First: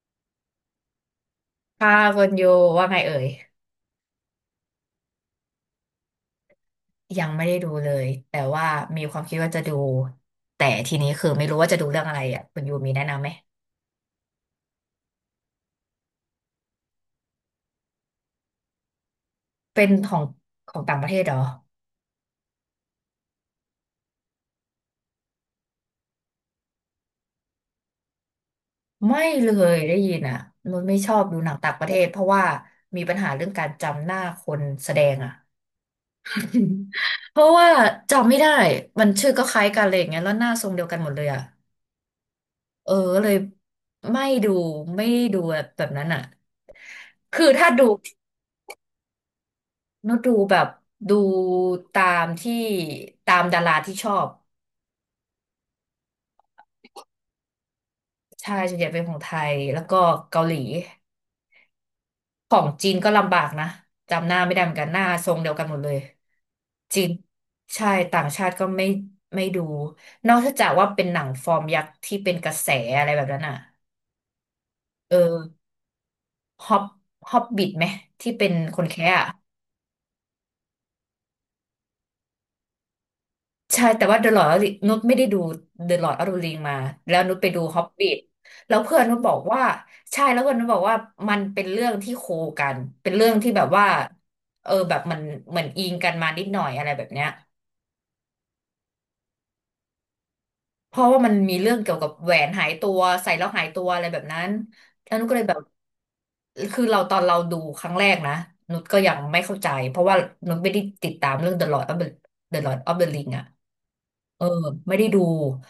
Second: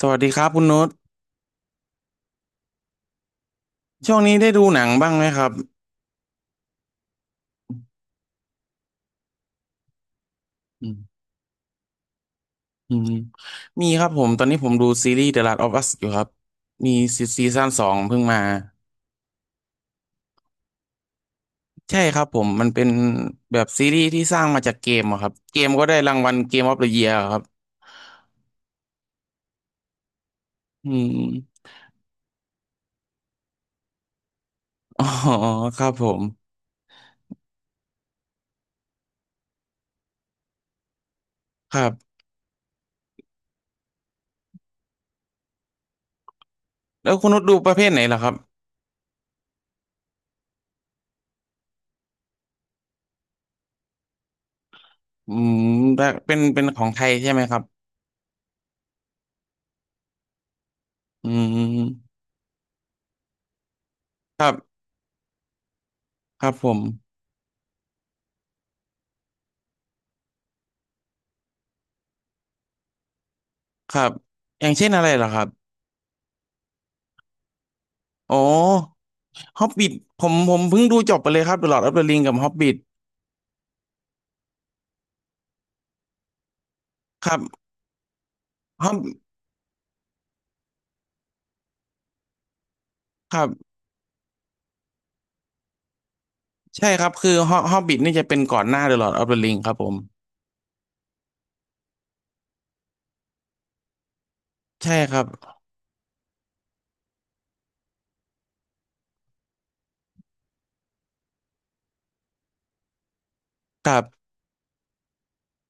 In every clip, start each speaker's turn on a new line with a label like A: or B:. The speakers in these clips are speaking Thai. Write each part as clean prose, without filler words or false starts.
A: สวัสดีครับคุณโน้ต
B: ค่ะคุณยูว่าไงเอ่ย
A: ช่วงนี้ได้ดูหนังบ้างไหมครับ
B: ยังไม่ได้ดูเลยแต่ว่ามีความคิดว่าจะดูแต่
A: อื
B: ทีนี้
A: ม
B: คือไม่รู้ว่าจะดูเรื่องอะไรอ่ะคุณยูมี
A: อื
B: แนะ
A: ม
B: นำไหม
A: มีครับผมตอนนี้ผมดูซีรีส์ The Last of Us อยู่ครับมีซีซั่นสองเพิ่งมา
B: เป็นของของต่างประเทศเหรอ
A: ใช่ครับผมมันเป็นแบบซีรีส์ที่สร้างมาจากเกมอะครับเกมก็ได้รางวัลเกมออฟเดอะเยียร์ครับ
B: ไม่เลยได้ยินอ่ะนุช
A: อื
B: ไม่ชอบดูหนัง
A: ม
B: ต่างประเทศเพราะว่ามีปัญหาเรื่องการจำหน้าคนแสด
A: อ๋อ
B: งอ่ะ
A: ครับผม
B: เพราะว่าจำไม่ได้มันชื่อก็คล้ายกันอะไรอย่างเงี้ยแล้วหน้าทรงเดียวกันหมดเลยอ่ะ
A: ครับ
B: เออเลยไม่ดูไม่ดูแบบนั้นอ่ะ
A: แล้วคุณโน้ต
B: คือ
A: ดูป
B: ถ้า
A: ระเภ
B: ดู
A: ทไหนล่ะครับ
B: นุชดูแบบดูตามที่ตามดาราที่ชอบ
A: อืมได้เป็นของไทยใช่ไหมครับ
B: ใช่ส่วนใหญ่เป็นของไทยแล้วก็เกาหลี
A: อืม
B: ของจีนก็ลำบากนะจำหน้า
A: ครั
B: ไม่ได้เหมือน
A: บ
B: กันหน้าทรงเดียวกันหมดเลย
A: ครับผม
B: จีนใช่ต่างชาติก็ไม่ไม่ดูนอกจากว่าเป็นหนังฟอร์มยักษ์ที่เป็นกระแสอะไรแบบนั้นอ่ะ
A: ครับอย่างเช่นอะไร
B: เอ
A: ล่ะค
B: อ
A: รับ
B: ฮอบฮอบบิทไหมที่
A: โอ
B: เป็นคน
A: ้
B: แคะ
A: ฮอบบิทผมเพิ่งดูจบไปเลยครับ The Lord of the Ring กับฮอบบิท
B: ใช่แต่ว่า The Lord of the นุชไม่ได้ดู The Lord of the Ring มาแล้ว
A: ค
B: นุ
A: รั
B: ช
A: บ
B: ไปดู Hobbit แล้ว
A: ฮอบ
B: เพื่อนนุชบอกว่าใช่แล้วเพื่อนนุชบอกว่ามันเป็นเรื่องที่โคกันเป็นเรื่อ
A: ค
B: ง
A: รั
B: ที่แบบ
A: บ
B: ว่าเออแบบมันเหมือนอิงกันมานิดหน่อยอะ
A: ใช่
B: ไรแบ
A: ครั
B: บ
A: บ
B: เนี้ย
A: คือฮอบบิทนี่จะเป็นก่อนหน้า The Lord of the Ring ครับผม
B: เพราะว่ามันมีเรื่องเกี่ยวกับแหวนหายตัวใส่แล้วหายตัวอะไรแบบนั้น
A: ใช่ค
B: แล้ว
A: รั
B: นุ
A: บ
B: ชก็เลยแบบคือเราตอนเราดูครั้งแรกนะนุชก็ยังไม่เข้าใจเพราะว่านุชไม่ได้ติดตามเรื่อง The Lord of the Ring อะ
A: ครับ
B: เออไม่ได้ดู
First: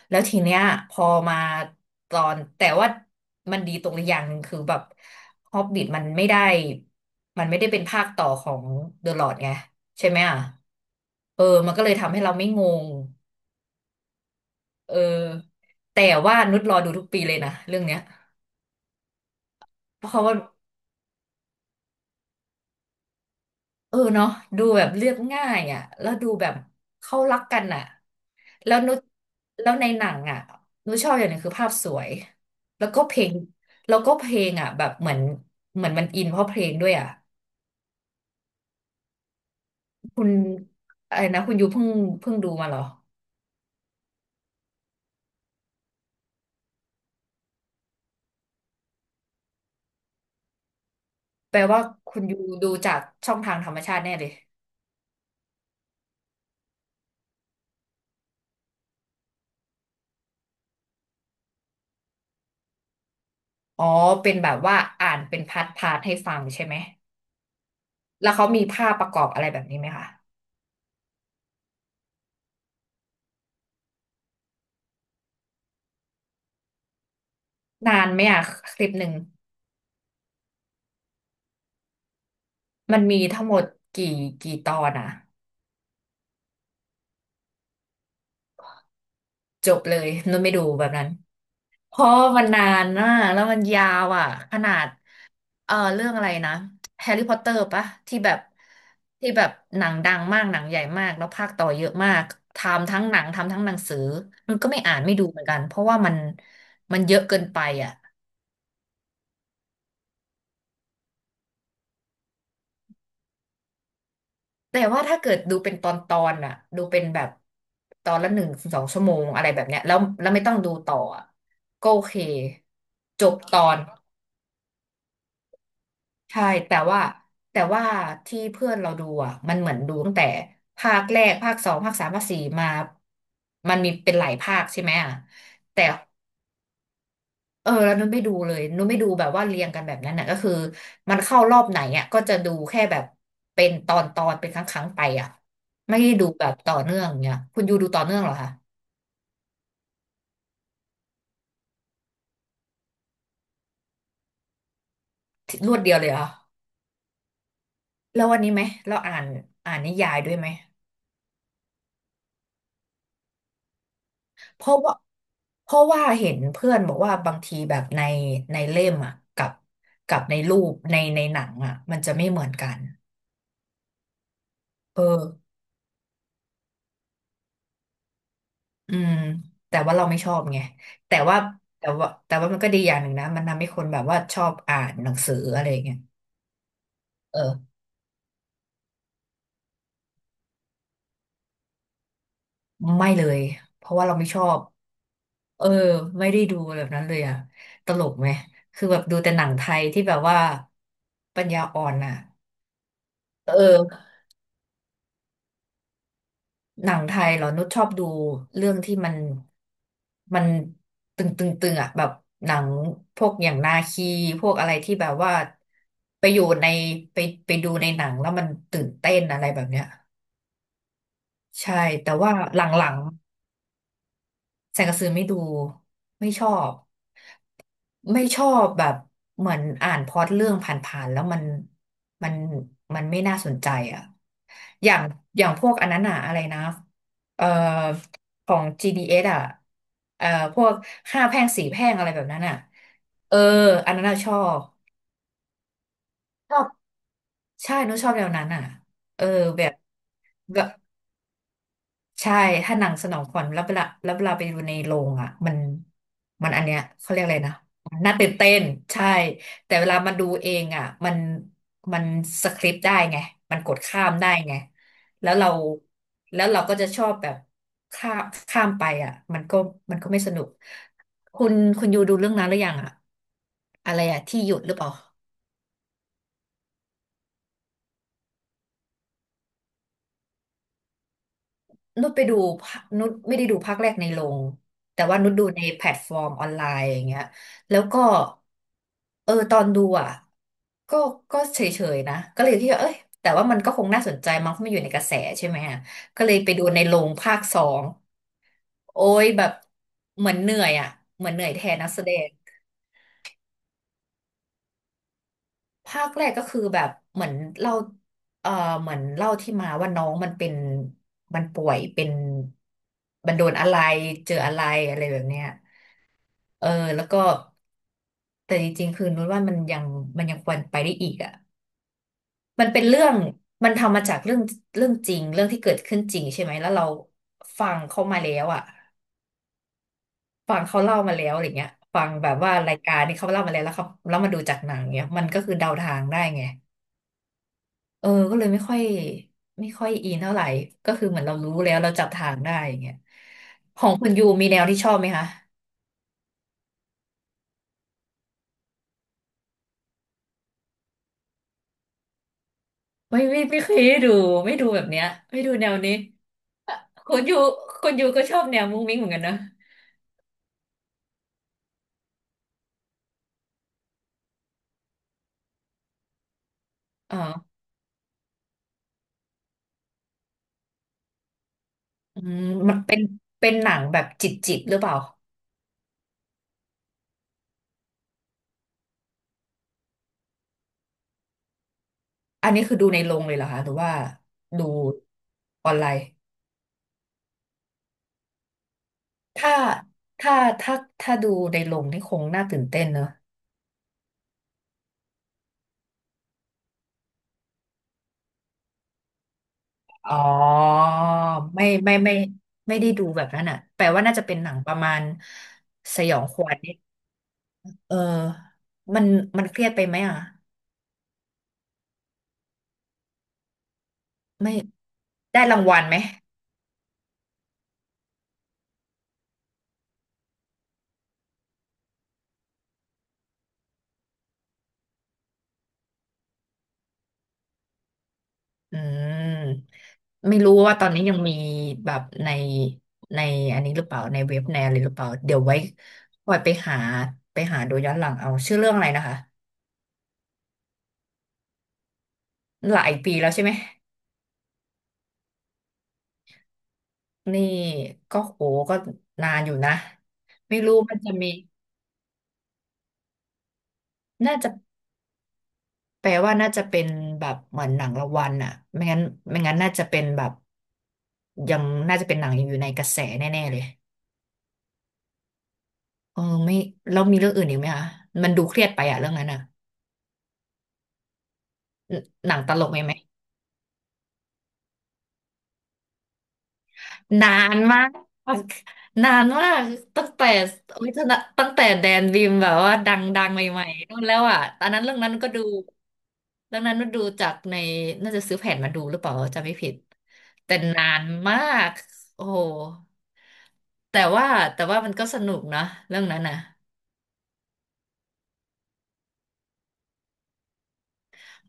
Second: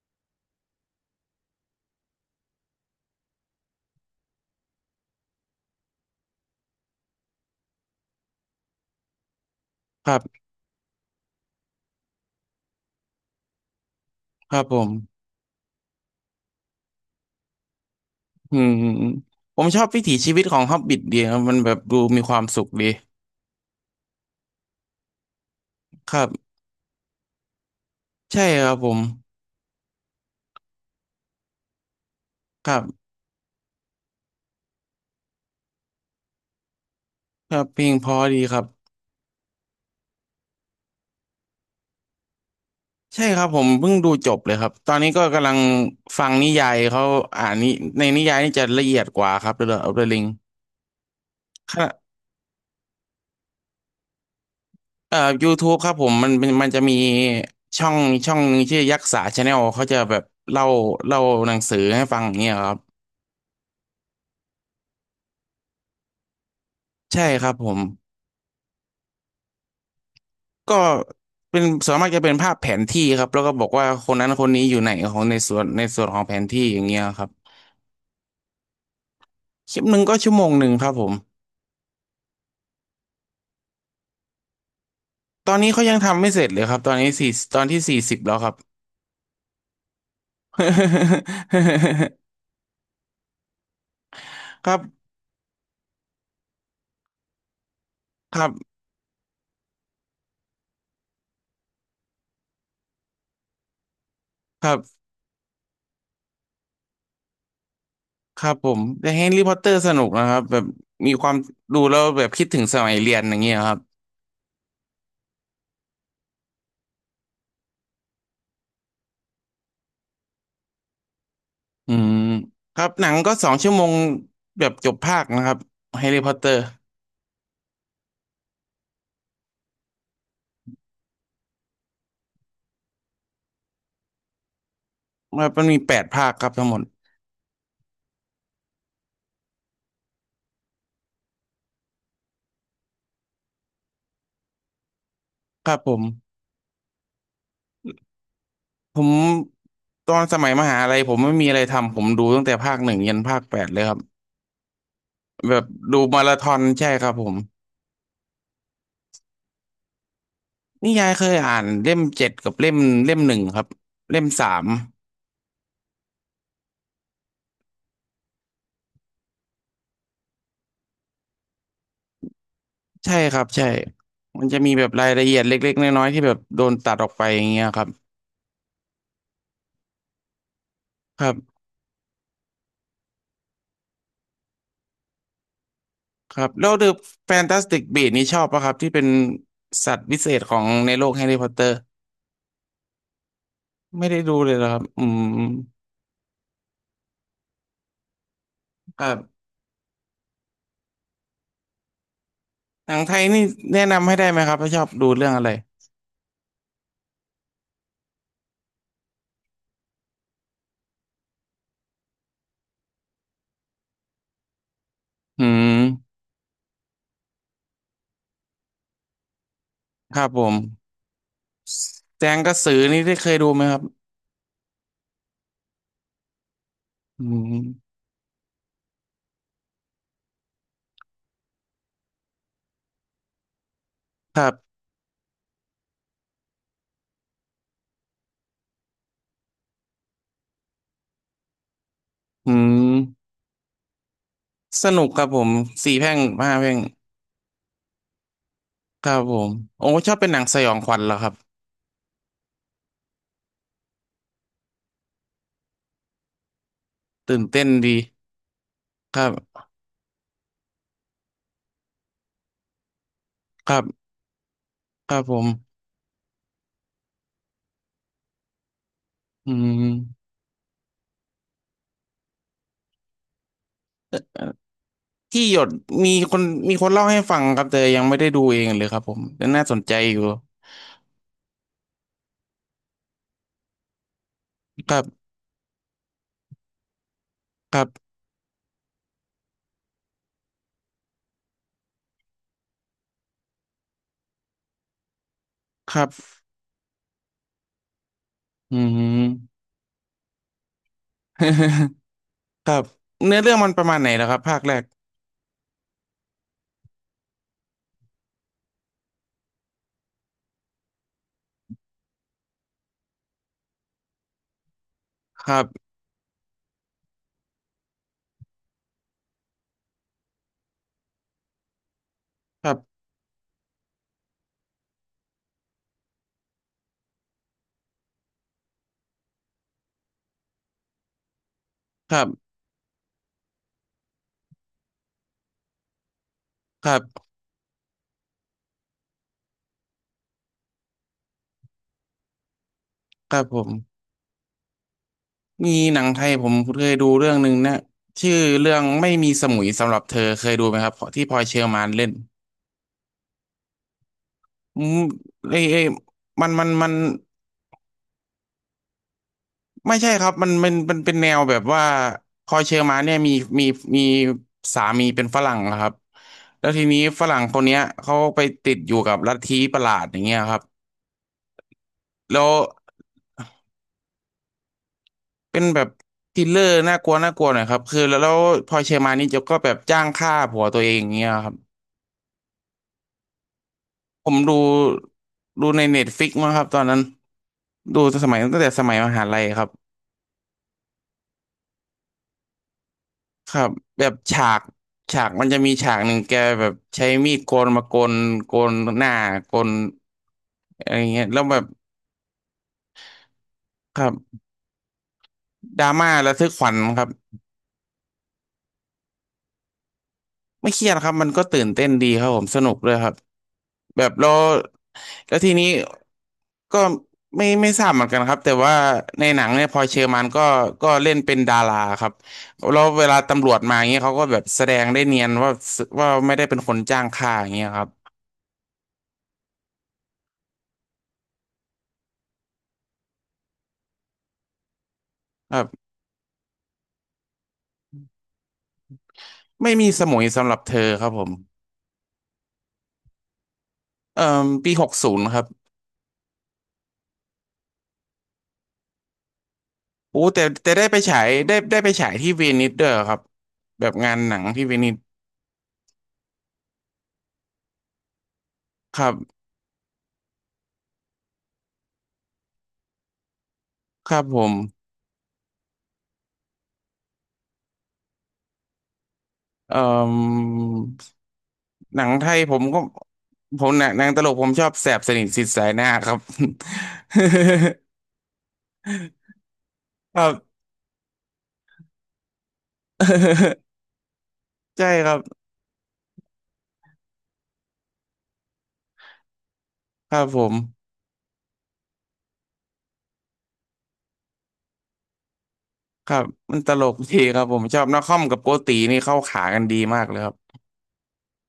B: แล้วทีเนี้ยพอมาตอนแต่ว่ามันดีตรงอย่างหนึ่งคือแบบฮอบบิ t มันไม่ได้เป็นภาคต่อของเดอะลอ d ไงใช่
A: ครั
B: ไหมอ่ะ
A: บ
B: เออมันก็เลยทำให้เราไม่งง
A: ครับผม
B: เออแต่ว่านุชรอดูทุกปีเลยนะเรื่องเนี้ย
A: อืมอืมอืมผมชอบวิ
B: เพ
A: ถี
B: ราะ
A: ชี
B: ว่า
A: วิตของฮอบบิทดีครับมันแบบดูมีความสุขดี
B: เออเนาะดูแบบเรียบง่ายอ่ะแล้
A: ค
B: ว
A: รั
B: ดู
A: บ
B: แบบเขารักกันอ่ะ
A: ใช่ครั
B: แล้
A: บ
B: ว
A: ผ
B: นุ
A: ม
B: ชแล้วในหนังอ่ะนุชชอบอย่างหนึงคือภาพสวย
A: ครั
B: แล้วก็
A: บ
B: เพลงแล้วก็เพลงอ่ะแบบเหมือนเหมือนมันอินเพราะเพลงด้วยอ่ะ
A: ครับเพลงเพอดีครับ
B: คุณอะไรนะคุณยูเพิ่งดูมาเหรอ
A: ใช่ครับผมเพิ่งดูจบเลยครับตอนนี้ก็กำลังฟังนิยายเขาอ่านในนิยายนี่จะละเอียดกว่าครับ The Lord of the Ring
B: แปลว่าคุณยูดูจากช่องทางธรรมชาติแน่เลย
A: YouTube ครับผมมันจะมีช่องช่องหนึงชื่อยักษ์สาชาแนลเขาจะแบบเล่าเล่าหนังสือให้ฟังอย่างเงี้ยครับ
B: อ๋อเป็นแบบว่าอ่านเป็นพาร์ทพาร์ทให้ฟังใช่ไหม
A: ใช่ครับผม
B: แล้วเขามีภาพประกอบอะไรแบบนี้ไหมคะ
A: ก็เป็นส่วนมากจะเป็นภาพแผนที่ครับแล้วก็บอกว่าคนนั้นคนนี้อยู่ไหนของในส่วนของแผนที่อย่างเงี้ยครับ
B: นานไหมอ่ะคลิปหนึ่ง
A: คลิปหนึ่งก็ชั่วโมงหนึ่งครับผม
B: มันมีทั้งหมดกี่กี่ตอนอ่ะ
A: ตอนนี้เขายังทำไม่เสร็จเลยครับตอนนี้ตอนที่40แล้วครับ
B: จบเลยนุ่นไม่ดูแบบนั้นเพราะ มันนานนะแล้วมันยาวอ่ะข
A: ค
B: นา
A: รั
B: ด
A: บ
B: เออเรื่องอะไรนะแฮร์รี่พอตเตอร์ปะที่แบ
A: ค
B: บ
A: รับ
B: ที่แบบหนังดังมากหนังใหญ่มากแล้วภาคต่อเยอะมากทำทั้งหนังทำทั้งหนังสือนุ่น
A: ค
B: ก็
A: รั
B: ไม่อ่าน
A: บ
B: ไม่ดูเหมือนกันเพราะว่ามันเยอะเกินไปอ่ะ
A: ครับผมแต่แฮร์รี่พอตเตอร์สนุกนะครับแบบมีความดูแล้วแบบคิดถึงสมัยเรียนอย่างเงี้ยครับ
B: แต่ว่าถ้าเกิดดูเป็นตอนตอนอ่ะดูเป็นแบบตอนละหนึ่งสองชั่วโมงอะไรแบบเนี้ยแล้วไม่ต้องดูต่ออะก็
A: อื
B: โอเค
A: มครับหนัง
B: จ
A: ก็
B: บ
A: สอง
B: ตอ
A: ชั่ว
B: น
A: โมงแบบจบภาคนะครับแฮร์รี่พอตเต
B: ใช่
A: อร์
B: แต่ว่าแต่ว่าที่เพื่อนเราดูอ่ะมันเหมือนดูตั้งแต่ภาคแรกภาคสองภาคสามภาคสี่มามันมีเป็นหลายภาคใช่ไหมอ่ะ
A: ครับมันมี
B: แต่
A: แปดภาคครับทั้งหมด
B: เออแล้วนุ้นไม่ดูเลยนุ้นไม่ดูแบบว่าเรียงกันแบบนั้นน่ะก็คือมันเข้ารอบไหนอ่ะก็จะดูแค่แบบเป็นตอนตอนเป็นครั้งครั้งไปอ่ะ
A: ครับผ
B: ไม่
A: ม
B: ได้ดูแบบต่อเนื่องเนี่ยคุณยูดูต่อเนื่องเหรอคะ
A: ผมตอนสมัยมหาลัยผมไม่มีอะไรทำผมดูตั้งแต่ภาคหนึ่งยันภาคแปดเลยครับแบบ
B: รวดเดี
A: ดู
B: ยวเลยเห
A: มา
B: รอ
A: ราธอนใช่ครับผม
B: แล้ววันนี้ไหมเราอ่านอ่านนิยายด้วยไหม
A: นิยายเคยอ่านเล่มเจ็ดกับเล่มหนึ่งครับเล่มสา
B: เพ
A: ม
B: ราะว่าเพราะว่าเห็นเพื่อนบอกว่าบางทีแบบในในเล่มอ่ะกับกับในรูปในในหนังอ่ะมันจะไม่เหมือนกัน
A: ใช่ครับใช่ มันจะมีแบบ
B: เอ
A: รายละเอีย
B: อ
A: ดเล็กๆน้อยๆที่แบบโดนตัดออกไปอย่างเงี้ยครับ
B: อืมแต่ว่าเราไม่ชอบไงแต่
A: ครับ
B: ว่าแต่ว่าแต่ว่ามันก็ดีอย่างหนึ่งนะมันทำให้คนแบบว่าชอบอ่านหนังสืออะไรอย่างเงี้ย
A: ครับแล้ว The
B: เออ
A: Fantastic Beasts นี่ชอบปะครับที่เป็นสัตว์วิเศษของในโลกแฮร์รี่พอตเตอร์
B: ไม่เลยเพราะ
A: ไม่
B: ว่าเรา
A: ได้
B: ไม่
A: ดู
B: ชอ
A: เลย
B: บ
A: เหรอครับอืม
B: เออไม่ได้ดูแบบนั้นเลยอ่ะตลกไหมคือแบ
A: ค
B: บ
A: รั
B: ดูแต่หนั
A: บ
B: งไทยที่แบบว่าปัญญาอ่อนอ่ะ
A: หนังไทยนี่
B: เ
A: แนะนำ
B: ออ
A: ให้ได้ไหมครับถ้าชอบดูเรื่องอะไร
B: หนังไทยเหรอนุชชอบดูเรื่องที่มันมันตึงตึงตึงอ่ะแบบหนังพวกอย่างนาคีพวกอะไรที่แบบว่า
A: อืม
B: ไปอยู่ในไปไปดูในหนังแล้วมันตื่นเต้นอะไรแบบเนี้ย
A: ครับผม
B: ใช่แต่
A: แจ
B: ว่า
A: งกระ
B: หล
A: สือ
B: ัง
A: นี่ได้เคยดูไหมครับ
B: ๆแสงกระสือไม่ดูไม่ชอบ
A: อืม
B: ไม่ชอบแบบเหมือนอ่านพล็อตเรื่องผ่านๆแล้วมันมันไม่น่าสนใจอ่ะอย่างอย่างพวกอันนั้นอะอะไรนะเอ่อของ GDS อสอ่ะเอ่อพวกห้าแพร่งสี่แพร่งอะไรแบบนั้น
A: อื
B: อ่ะ
A: ม
B: เอออันนั้นอะชอบ
A: สนุกครับผมสี่แพร่ง
B: ช
A: ห้า
B: อ
A: แพ
B: บ
A: ร่ง
B: ใช่หนูชอบแนวนั้นอ่ะ
A: ครับ
B: เออ
A: ผม
B: แบ
A: โอ้ชอบเป็นหนังสย
B: บ
A: องขวัญเหรอครับ
B: ใช่ถ้าหนังสนองขวัญแล้วเวลาไปดูในโรงอ่ะมันอันเนี้ยเขาเรียกอะ
A: ตื่
B: ไร
A: น
B: นะ
A: เต้นดี
B: น่าตื่นเต้นใช่
A: ครับ
B: แต่เวลามาดูเองอ่ะ มันมันสคริปต์ได้ไง มันก
A: ค
B: ด
A: รั
B: ข้า
A: บ
B: มได้ไง
A: ครับ
B: แล้
A: ผ
B: ว
A: ม
B: เราแล้วเราก็จะชอบแบบข้ามข้ามไปอ่ะมัน
A: อื
B: ก็มันก็ไม่
A: ม
B: สนุก คุณคุณยูดูเรื่องนั้นหรือยังอ่ะอะไรอ่ะที่หยุดหรือเปล่า
A: ที่หยดมีคน มีคนเล่าให้ฟังครับแต่ยังไม่ได้ดูเองเลยครับผม แต่น่าสนใจอยู่
B: นุชไปดูภานุชไม่ได้ดูภาคแรกในโรง
A: ครั
B: แต่ว่า
A: บ
B: นุชดูในแพลตฟอร์มออนไลน์อย่างเงี้ย
A: ค
B: แล้
A: รั
B: วก็
A: บ
B: เออตอนดูอ่ะก็ก็เฉยๆนะก็เลยคิดว่าเอ้ยแต่ว่ามันก็คงน่าสนใจมั้งเพราะมันอยู่ในกระแสใช่ไหมอะ
A: ครับ
B: ก็เลยไปดูในโรงภาคสอง
A: อืม
B: โอ้ยแบบเหมือนเหนื่อยอ่ะเหมือนเหนื่อยแทนนักแส ดง
A: ครับเนื้อเรื่องมันประมาณไหนแล้วครับภาคแรก
B: ภาคแรกก็คือแบบเหมือนเล่าเออเหมือนเล่าที่มาว่าน้องมันเป็นมันป่วยเป็นมันโดนอะไรเจออะไรอะไรแบบเนี้
A: ค
B: ย
A: รับ
B: เออแล้วก็แต่จริงๆคือนุ้นว่ามันยังควรไปได้อีกอ่ะ
A: ค
B: มัน
A: รั
B: เป็นเรื่
A: บ
B: องมันทำมาจากเรื่องจริงเรื่องที่เกิดขึ้นจริงใช่ไหมแล้วเราฟังเขามาแล้วอ่ะฟังเขาเล่ามาแล้วอะไรเงี้ยฟัง
A: ครั
B: แบ
A: บ
B: บว่ารายการนี้เขาเล่ามาแล้วแล้วเขาแล้วมาดูจากหนังเนี้ยมันก็คือเดาทางได้ไง
A: ครับ
B: เออก็เลยไม่ค่อยอินเท่าไหร่ก็คือเหมือนเรารู้แล้วเราจับทางได้อย่างเงี้ย
A: ครับผม
B: ของคุณยูมีแนวที่ชอบไหมคะ
A: มีหนังไทยผมเคยดูเรื่องหนึ่งนะชื่อเรื่องไม่มีสมุยสำหรับเธอเคยดูไหมครับที่พลอยเชอร์มานเล่น
B: ไม่เคยได้ดูไม่ดูแบ
A: อื
B: บ
A: ม
B: เนี้ยไม่ดู
A: เอ้ย
B: แนว
A: เอ้ย
B: นี้
A: มันมัน
B: อ่ะ
A: มัน
B: คุณยูคุณยูก็ชอบแนวมุ้งมิ้งเหมือนกันนะ
A: ไม่ใช่ครับมันเป็นแนวแบบว่าพลอยเชอร์มานเนี่ยมีมีสามีเป็นฝรั่งนะครับแล้วทีนี้
B: อ๋อ
A: ฝรั่งคนเนี้ยเขาไปติดอยู่กับลัทธิประหลาดอย่างเงี้ยครับ
B: อืม
A: แล้ว
B: มันเป็นเป็นหนังแบบจิตจิตหรือเปล่า
A: เป็นแบบทริลเลอร์น่ากลัวน่ากลัวหน่อยครับคือแล้วพลอยเชอร์มานนี่จะก็แบบจ้างฆ่าผัวตัวเองอย่างเงี้ยครับ
B: อันนี้คือดูในโรงเลยเหรอคะหรือว่า
A: ผมดู
B: ดู
A: ดู
B: ออน
A: ใน
B: ไล
A: เน็
B: น์
A: ตฟิกมั้งครับตอนนั้นดูสมัยตั้งแต่สมัยมหาลัย
B: ถ้า
A: ครับ
B: ถ้าถ้าถ้าดูในโรงนี่คงน่าตื่นเต้นเนอะ
A: ครับแบบฉากมันจะมีฉากหนึ่งแกแบบใช้มีดโกนมาโกนหน้าโกน
B: อ๋อ
A: อะไรเงี้ยแล้วแบบ
B: ไม่ไม่ได้ดูแบบนั้นอ่ะแปล
A: ค
B: ว่า
A: รั
B: น่าจะเป็น
A: บ
B: หนังประมาณ
A: ดรา
B: ส
A: ม่า
B: ยอง
A: ระ
B: ข
A: ทึก
B: วัญ
A: ขวั
B: นิ
A: ญ
B: ด
A: ครับ
B: เออมันมันเครียดไปไหมอ่ะ
A: ไม่เครียดครับมันก็ตื่นเต้นดีครับผมสนุกเ้ยครับแบบแล้ว
B: ไม่
A: แล้ว
B: ได้
A: ที
B: ราง
A: นี้
B: วัลไหม
A: ก็ไม่ทราบเหมือนกันครับแต่ว่าในหนังเนี่ยพลอยเชอร์มานก็เล่นเป็นดาราครับแล้วเวลาตำรวจมาอย่างเงี้ยเขาก็แบบแสดงได้เนียนว่าไม่ได้เป็นคนจ้างฆ่าอย่างเงี้ยครับ
B: อืมไม่รู้ว่าตอนนี้ยังมีแบบในอันนี้หรือเปล่าในเว็บในอะไรหรือเปล่าเดี๋ยวไว้คอยไปหาไปหาดูย้อนหลังเอาชื่อเรื่องอะไรนะคะ
A: ไม่มีสมุยสำหรับเธอครับผม
B: หลายปีแล้วใช่ไหม
A: เอ่อปี60ครับ
B: นี่ก็โหก็นานอยู่นะ
A: โอู้แต่
B: ไม่
A: แต่
B: รู้
A: ได้
B: มั
A: ไป
B: นจะ
A: ฉา
B: มี
A: ยได้ไปฉายที่เวนิสด้วยครับ แบบงานห
B: น่า
A: นัง
B: จะ
A: ที่เวนิส
B: แปลว่าน่าจะเป็นแบบเหมือนหนังรางวัลอ่ะไม่
A: ค
B: งั้น
A: รับ
B: ไม่งั้นน่าจะเป็นแบบยังน่าจะเป็นหนังอยู่ในกระแสแน่ๆเลย
A: ครับผม
B: เออไม่แล้วมีเรื่องอื่นอีกไหมคะมันดูเครียดไปอะเรื่องนั้นอะ
A: เอ่อหนังไท
B: หนั
A: ย
B: งต
A: ผ
B: ล
A: ม
B: กไห
A: ก็
B: มไหม
A: ผมหนังตลกผมชอบแสบสนิทสิทธิ์สายหน้าครับ
B: นานมากนานมากตั้ง
A: ครั
B: แต่
A: บ
B: โอ้ยตั้งแต่แดนบีมแบบว่าดังดังใหม่ ๆนู่นแล้วอะตอนนั้น
A: ใช่
B: เรื่อง
A: ค
B: นั้
A: รั
B: น
A: บ
B: ก็ดูเรื่องนั้นก็ดูจากในน่าจะซื้อแผ่นมาดูหรือเปล่าจำไม่ผิด
A: ครับผ
B: แต่นา
A: ม
B: นมากโอ้โหแต่ว่าแต่ว่ามันก็สนุกนะเรื่อง
A: ครั
B: นั้น
A: บ
B: นะ
A: มันตลกดีครับผมชอบนักคอมกับโกตีนี่เข้าขากันดีมากเลยครับ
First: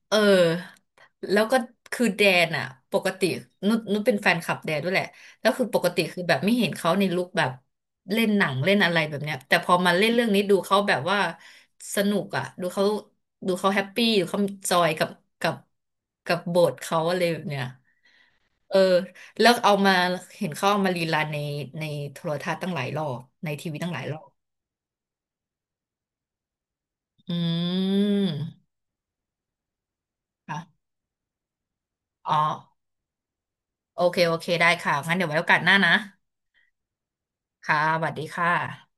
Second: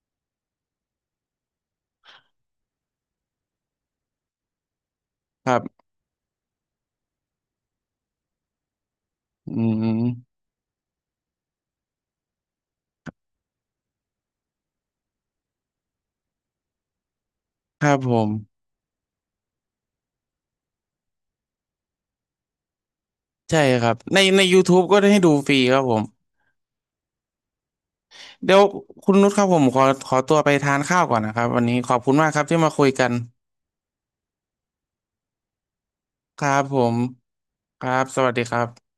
B: เออแล้วก็คือแดนอ่ะปกตินุชเป็นแฟนคลับแดนด้วยแหละแล้
A: ค
B: ว
A: รั
B: คือป
A: บ
B: กติคือแบบไม่เห็นเขาในลุคแบบเล่นหนังเล่นอะไรแบบเนี้ยแต่
A: อื
B: พอมาเล่นเรื่อง
A: ม
B: นี้ดูเขาแบบว่าสนุกอ่ะดูเขาดูเขาแฮปปี้ดูเขาจอยกับกับบทเขาอะไรแบบเนี้ย
A: ครับผม
B: เออแล้วเอามาเห็นเขาเอามารีรันในในโทรทัศน์ตั้งหลายรอบใน
A: ใช่
B: ทีวี
A: ค
B: ตั้
A: รั
B: ง
A: บ
B: หลายร
A: ใน
B: อบ
A: ใน YouTube ก็ได้ให้ดูฟรีครับผม
B: อื
A: เดี๋ยว
B: ม
A: คุณนุชครับผมขอตัวไป
B: ค่ะ
A: ทานข้าวก่อนนะครับวันนี้ขอบคุณมาก
B: อ๋อ
A: ครับที่มาคุยกัน
B: โอเคได้ค่ะงั้นเดี๋ยวไว้โอกาสหน้านะ
A: ครับผม
B: ค่ะ
A: ครั
B: ส
A: บ
B: วัส
A: ส
B: ดี
A: วัสดี
B: ค่
A: ครับ
B: ะ